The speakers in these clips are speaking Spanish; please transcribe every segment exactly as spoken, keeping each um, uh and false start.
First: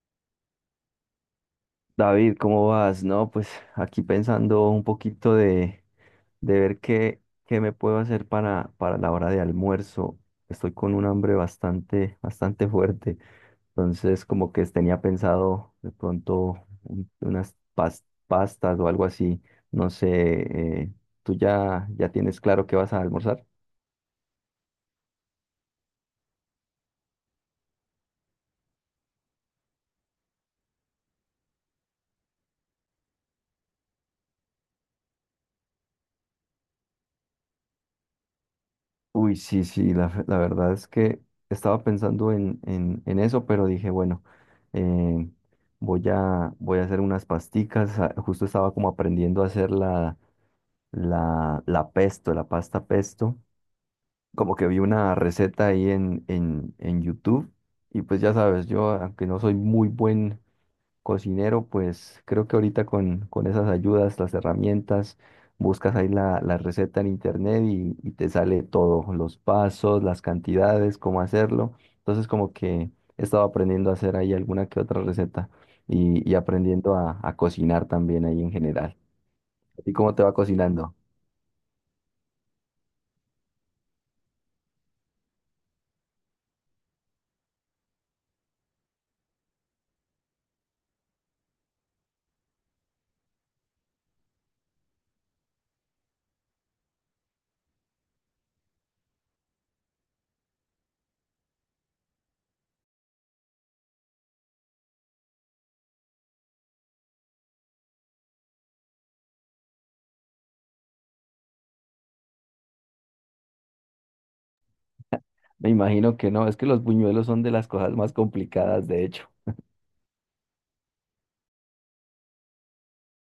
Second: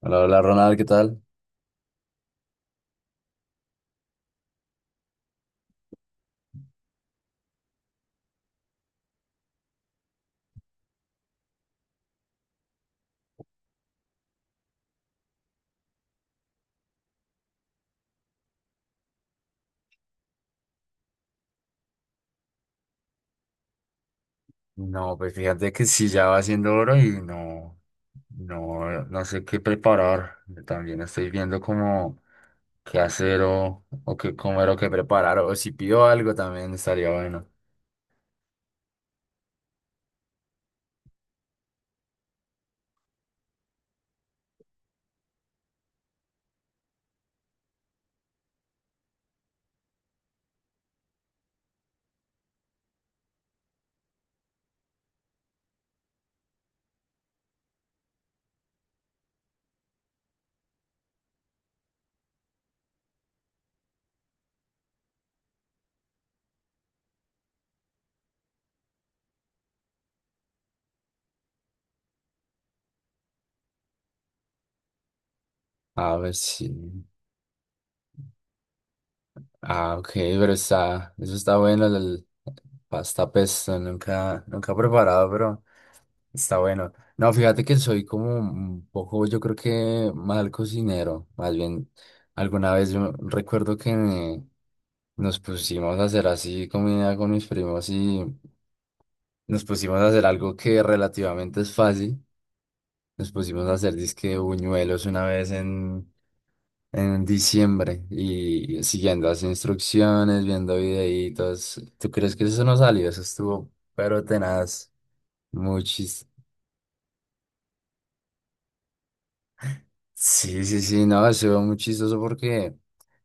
Hola, hola Ronald, ¿qué tal? David, ¿cómo vas? No, pues aquí pensando un poquito de, de ver qué, qué me puedo hacer para, para la hora de almuerzo. Estoy con un hambre bastante, bastante fuerte. Entonces, como que tenía pensado de pronto un- unas pas- pastas o algo así. No sé, eh, ¿tú ya, ya tienes claro qué vas a almorzar? No, pues fíjate que sí, ya va siendo hora y no, no, no sé qué preparar. También estoy viendo como qué hacer o, o qué comer o qué preparar. O si pido algo también estaría bueno. Uy, sí, sí, la, fe- la verdad es que estaba pensando en, en, en eso, pero dije, bueno, eh, voy a, voy a hacer unas pasticas. ah, Justo estaba como aprendiendo a hacer la, la, la pesto, la pasta pesto. Como que vi una receta ahí en, en, en YouTube. Y pues ya sabes, yo, aunque no soy muy buen cocinero, pues creo que ahorita con, con esas ayudas, las herramientas, buscas ahí la, la receta en internet y, y te sale todo, los pasos, las cantidades, cómo hacerlo. Entonces como que he estado aprendiendo a hacer ahí alguna que otra receta A y, ver y si... aprendiendo a, a cocinar también ahí en general. ¿Y Ah, ok, cómo te va pero cocinando? está... Eso está bueno, el el pasta pesto. Nunca, nunca he preparado, pero... Está bueno. No, fíjate que soy como un poco, yo creo que mal cocinero. Más bien, alguna vez yo recuerdo que nos pusimos a hacer así comida con mis primos y nos pusimos a hacer algo que relativamente es fácil. Nos pusimos a hacer disque buñuelos una vez en, en diciembre y siguiendo las instrucciones, viendo videitos. ¿Tú crees que eso no salió? Eso estuvo, pero tenaz, Me muy imagino que chistoso. no, es que los buñuelos son de las cosas más complicadas, de hecho. Sí, sí, sí, no, se ve muy chistoso porque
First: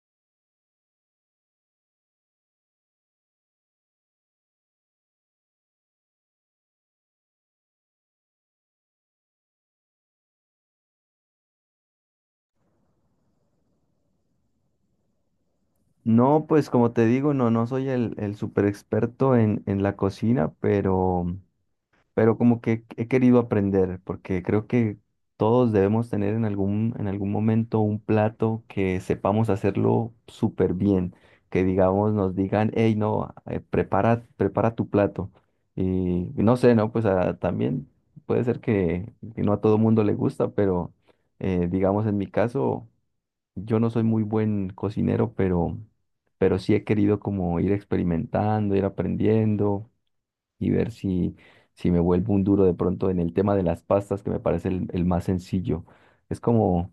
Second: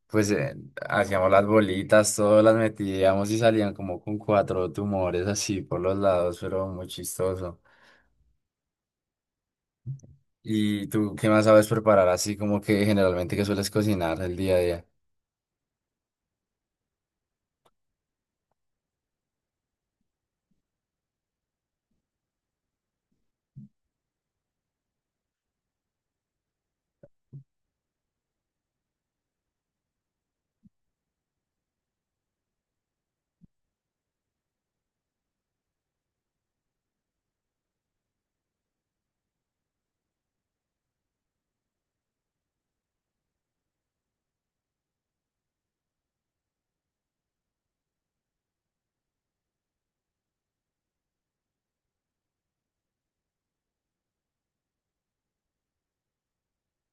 pues eh, hacíamos las bolitas, todas las metíamos y salían como con cuatro tumores así por los lados, pero muy chistoso. ¿Y tú qué más sabes preparar así como que generalmente que sueles cocinar el día a día? No, pues como te digo, no, no soy el, el super experto en, en la cocina, pero pero como que he querido aprender, porque creo que todos debemos tener en algún, en algún momento un plato que sepamos hacerlo súper bien, que digamos, nos digan, hey, no, eh, prepara, prepara tu plato. Y no sé, ¿no? Pues ah, también puede ser que, que no a todo mundo le gusta, pero eh, digamos, en mi caso, yo no soy muy buen cocinero, pero, pero sí he querido como ir experimentando, ir aprendiendo y ver si, si me vuelvo un duro de pronto en el tema de las pastas, que me parece el, el más sencillo. Es como,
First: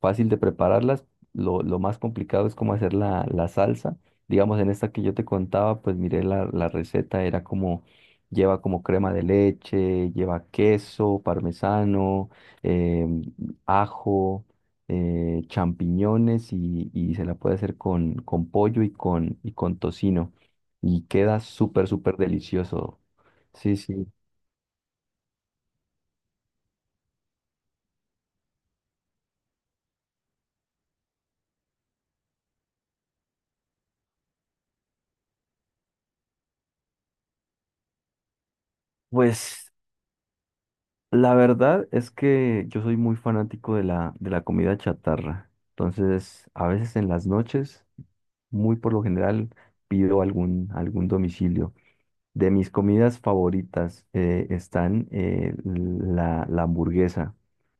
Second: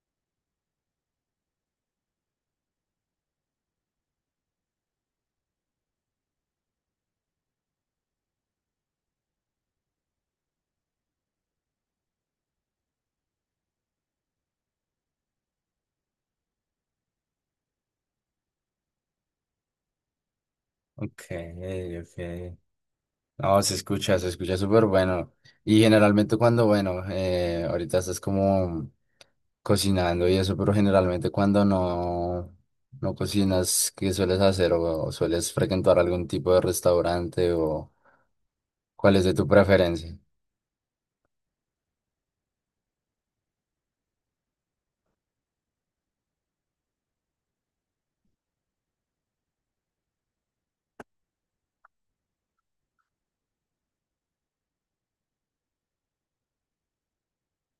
fácil de prepararlas. Lo, lo más complicado es cómo hacer la, la salsa. Digamos, en esta que yo te contaba, pues miré la, la receta, era como, lleva como crema de leche, lleva queso, parmesano, em, ajo, eh, champiñones y, y se la puede hacer con, con pollo y con, y con tocino. Y Ok, queda súper, súper ok. delicioso. No, se Sí, sí. escucha, se escucha súper bueno. Y generalmente cuando, bueno, eh, ahorita estás como cocinando y eso, pero generalmente cuando no, no cocinas, ¿qué sueles hacer? ¿O o sueles frecuentar algún tipo de restaurante? ¿O cuál es de tu Pues preferencia? la verdad es que yo soy muy fanático de la, de la comida chatarra. Entonces, a veces en las noches, muy por lo general, pido algún, algún domicilio. De mis comidas favoritas eh, están eh, la, la hamburguesa.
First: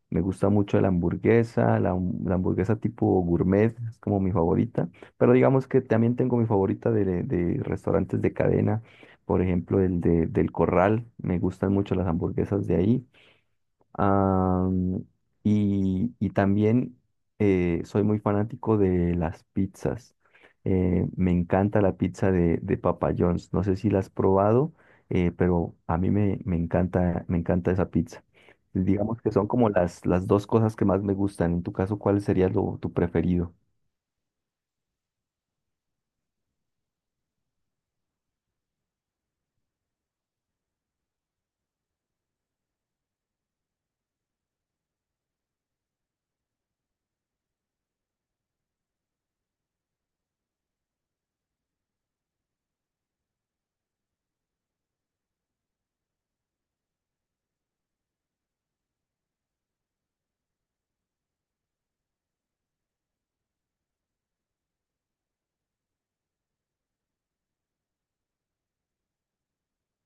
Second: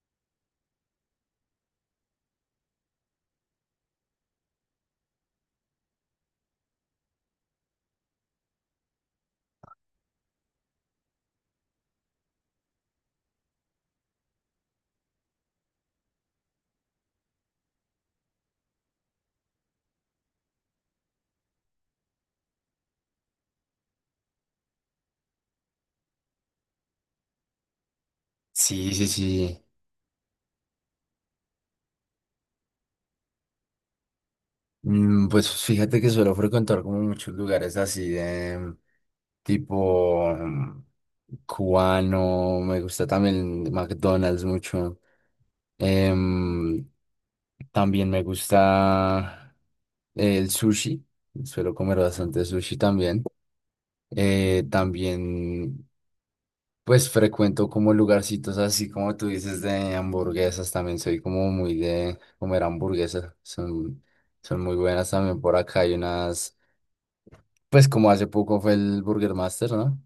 Me gusta mucho la hamburguesa, la, hum- la hamburguesa tipo gourmet, es como mi favorita. Pero digamos que también tengo mi favorita de, de restaurantes de cadena, por ejemplo, el de, del Corral. Me gustan mucho las hamburguesas de ahí. Am, y, y también eh, soy muy fanático de las pizzas. Eh, me encanta la pizza de, de Papa John's. No sé si la has probado, eh, pero a mí me, me encanta, me encanta esa pizza. Sí, sí, Digamos que son sí. como las, las dos cosas que más me gustan. En tu caso, ¿cuál sería lo, tu preferido? Mm, pues fíjate que suelo frecuentar como muchos lugares así de tipo mm, cubano. Me gusta también McDonald's mucho. Em, También me gusta el sushi, suelo comer bastante sushi también. Eh, también, pues frecuento como lugarcitos así como tú dices, de hamburguesas. También soy como muy de comer hamburguesas, son, son muy buenas también por acá, hay unas, pues como hace poco fue el Burger Master, ¿no?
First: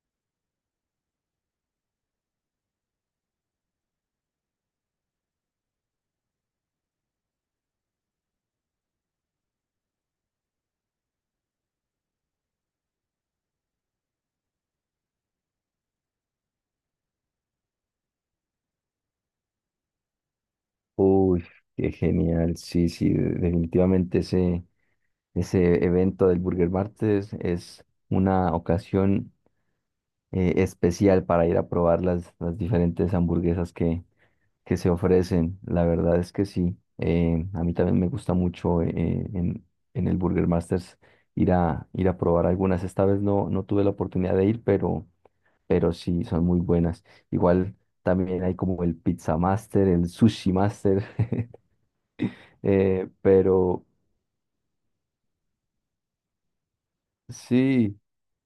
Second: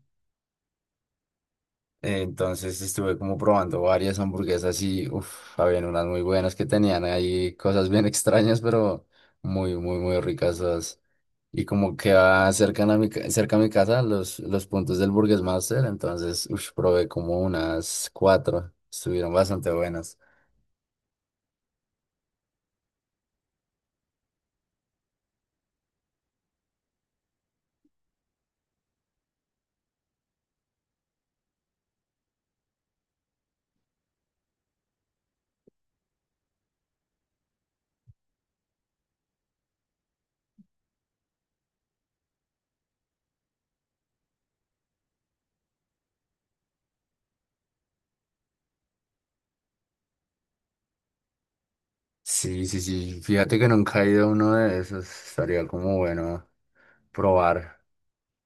Eh, entonces estuve como probando varias hamburguesas y, uff, habían unas muy buenas que tenían ahí cosas bien extrañas, pero muy, muy, muy ricas todas. Y como queda cerca a mi, ca- cerca a mi casa los, los puntos del Burgers Master, entonces ush, probé como unas cuatro, estuvieron bastante buenas. Uy, qué genial. Sí, sí, de- definitivamente ese, ese evento del Burger Martes es una ocasión eh, especial para ir a probar las, las diferentes hamburguesas que, que se ofrecen. La verdad es que sí. Eh, a mí también me gusta mucho eh, eh, en, en el Burger Masters ir a, ir a probar algunas. Esta vez no, no tuve la oportunidad de ir, pero, pero sí, son muy buenas. Igual también hay como el Pizza Master, el Sushi Master, Sí, sí, eh, sí, fíjate que pero, nunca he ido a uno de esos, estaría como bueno probar. sí,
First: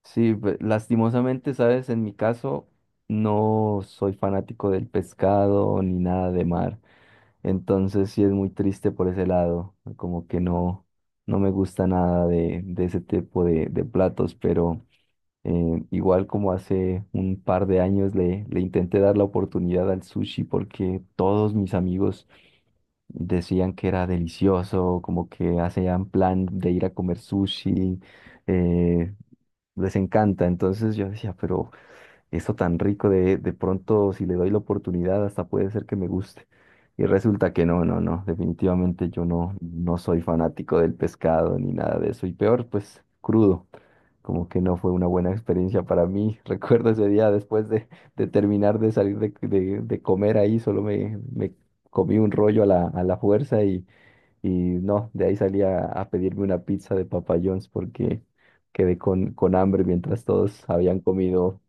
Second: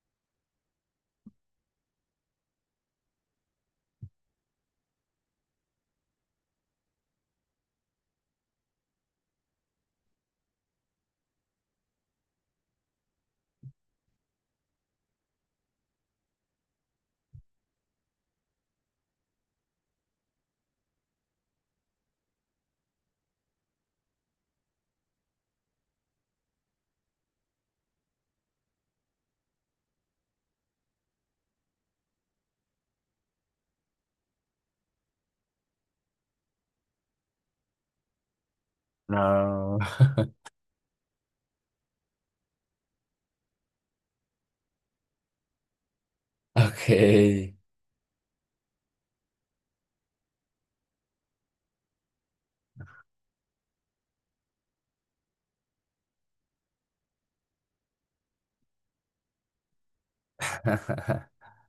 sí, pe- lastimosamente, sabes, en mi caso no soy fanático del pescado ni nada de mar, entonces sí es muy triste por ese lado, como que no, no me gusta nada de, de ese tipo de, de platos, pero eh, igual como hace un par de años le, le intenté dar la oportunidad al sushi porque todos mis amigos decían que era delicioso, como que hacían plan de ir a comer sushi. eh, Les encanta. Entonces yo decía, pero esto tan rico de, de pronto, si le doy la oportunidad, hasta puede ser que me guste. Y resulta que no, no, no, definitivamente yo no, No. no soy fanático del pescado ni nada de eso. Y peor, pues crudo. Como que no fue una buena experiencia para mí. Recuerdo ese día Okay. después de, de terminar de salir de, de- de comer ahí, solo me, me comí un rollo a la, a la fuerza y y no, de ahí salí a, a pedirme una pizza de Papa John's porque quedé con, con hambre mientras todos habían comido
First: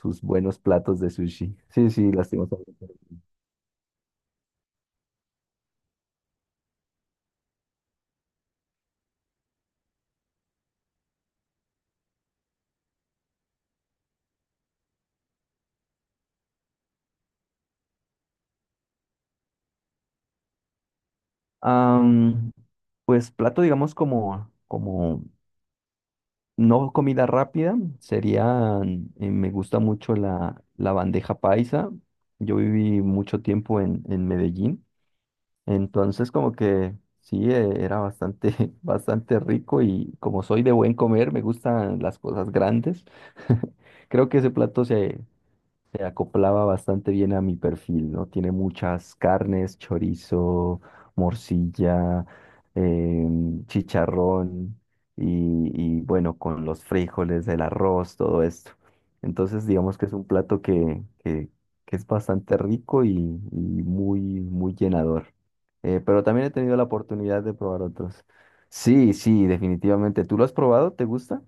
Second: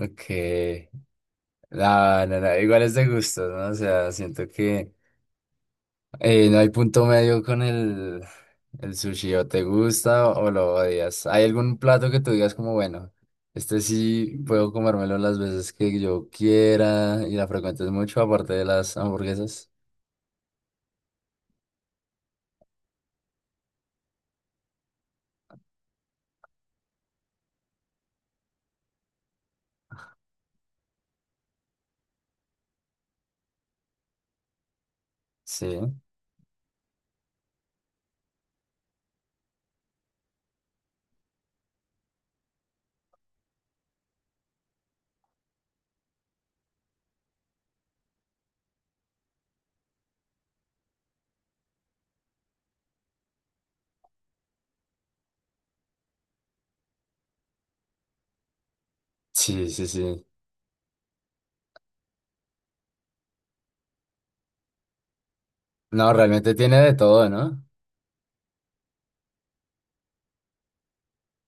sus buenos platos de sushi. Sí, sí, No, no, no, igual lastimosamente. es de gustos, ¿no? O sea, siento que... Eh, no hay punto medio con el, el sushi, o te gusta o lo odias. ¿Hay algún plato que tú digas como, bueno, este sí puedo comérmelo las veces que yo quiera y la frecuentes mucho, aparte de las hamburguesas? Am, pues plato, digamos, como, como no comida rápida, sería, me gusta mucho la, la bandeja paisa. Yo viví mucho tiempo en, en Medellín. Sí, Entonces, como que sí, eh, era bastante, bastante rico y como soy de buen comer, me gustan las cosas grandes. Creo que ese plato se, se acoplaba bastante bien a mi perfil, ¿no? Tiene muchas carnes, chorizo, morcilla, em, chicharrón y, y, bueno, con los frijoles, el arroz, todo esto. Entonces, sí, sí, digamos que es sí. un plato que, que- que es bastante rico y, y muy, muy llenador. Eh, No, pero también he realmente tenido tiene la de todo, oportunidad de ¿no? probar otros. Sí, sí, definitivamente. ¿Tú lo has probado? ¿Te gusta?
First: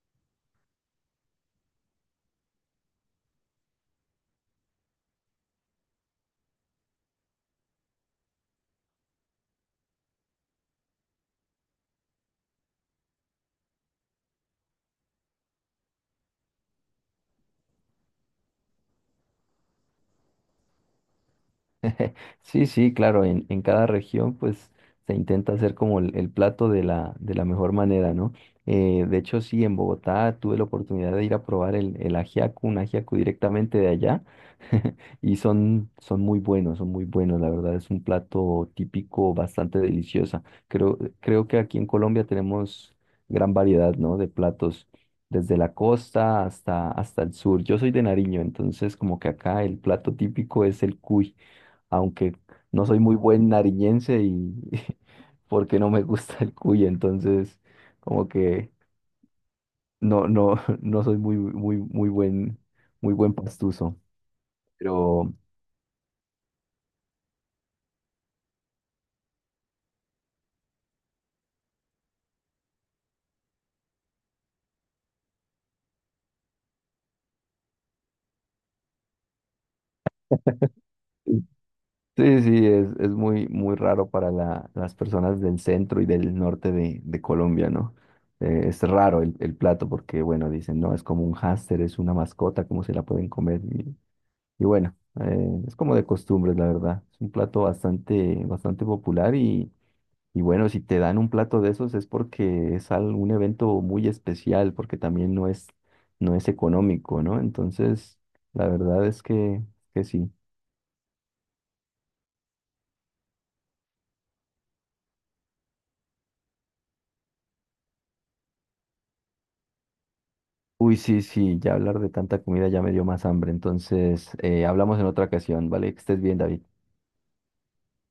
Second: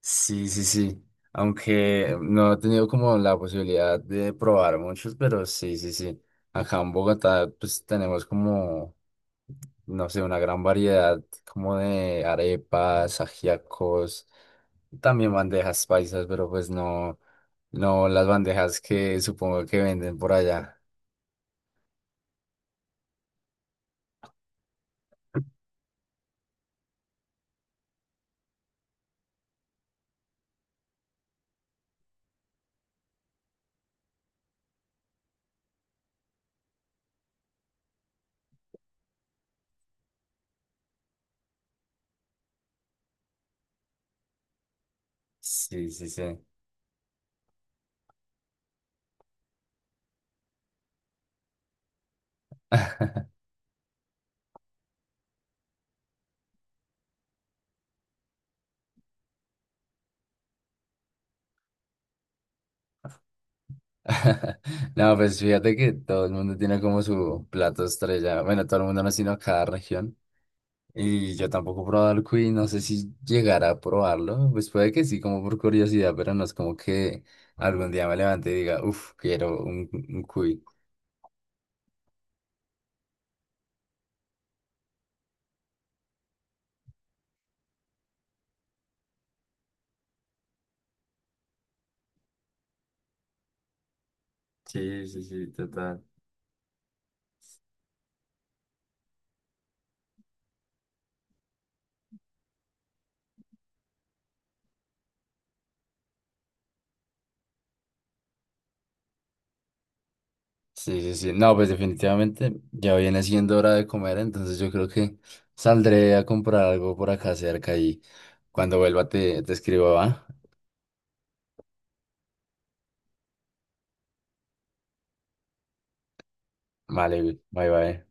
Sí, sí, sí. Aunque no he tenido como la posibilidad de probar muchos, pero sí, sí, sí. Acá en Bogotá, pues tenemos como, no sé, una gran variedad como de arepas, ajíacos, también bandejas paisas, pero pues no, no las bandejas que supongo que venden por allá. Sí, sí, claro, en, en cada región pues se intenta hacer como el, el plato de la, de la mejor manera, ¿no? Eh, de hecho, sí, en Bogotá tuve la oportunidad de ir a probar el, el ajiaco, un ajiaco directamente de allá, y son, son muy buenos, son muy buenos, la verdad es un plato típico bastante delicioso. Creo, creo que aquí en Colombia tenemos gran variedad, ¿no? De platos, desde la Sí, sí, sí. costa hasta, hasta el sur. Yo soy de Nariño, entonces como que acá el plato típico es el cuy, aunque no soy muy buen nariñense y porque no me gusta el cuy, entonces como que no, no, no soy muy, muy, muy buen, muy buen pastuso. No, Pero pues fíjate que todo el mundo tiene como su plato estrella. Bueno, todo el mundo no, sino cada región. Y yo tampoco he probado el cuy, no sé si llegará a probarlo. Pues puede que sí, como por curiosidad, pero no es como que algún día me levante y diga, uff, quiero un, un cuy. sí, sí, es, es muy, muy raro para la- las personas del centro y del norte de, de Colombia, ¿no? Eh, es raro el, el plato porque, bueno, dicen, no, es como un hámster, es una mascota, ¿cómo se la pueden comer? Y, y bueno, Sí, sí, sí, eh, es como total. de costumbre, la verdad. Es un plato bastante, bastante popular. Y bueno, si te dan un plato de esos es porque es algún evento muy especial, porque también no es, no es económico, ¿no? Entonces, la verdad es que, que sí. Sí, sí, sí. No, pues definitivamente ya viene siendo hora de comer, entonces yo creo que saldré a comprar algo por acá cerca y cuando vuelva te, te escribo, ¿va? Uy, sí, sí, ya hablar de tanta comida ya me dio más hambre. Entonces, eh, hablamos en otra ocasión, ¿vale? Que estés bien, David. Vale, bye bye.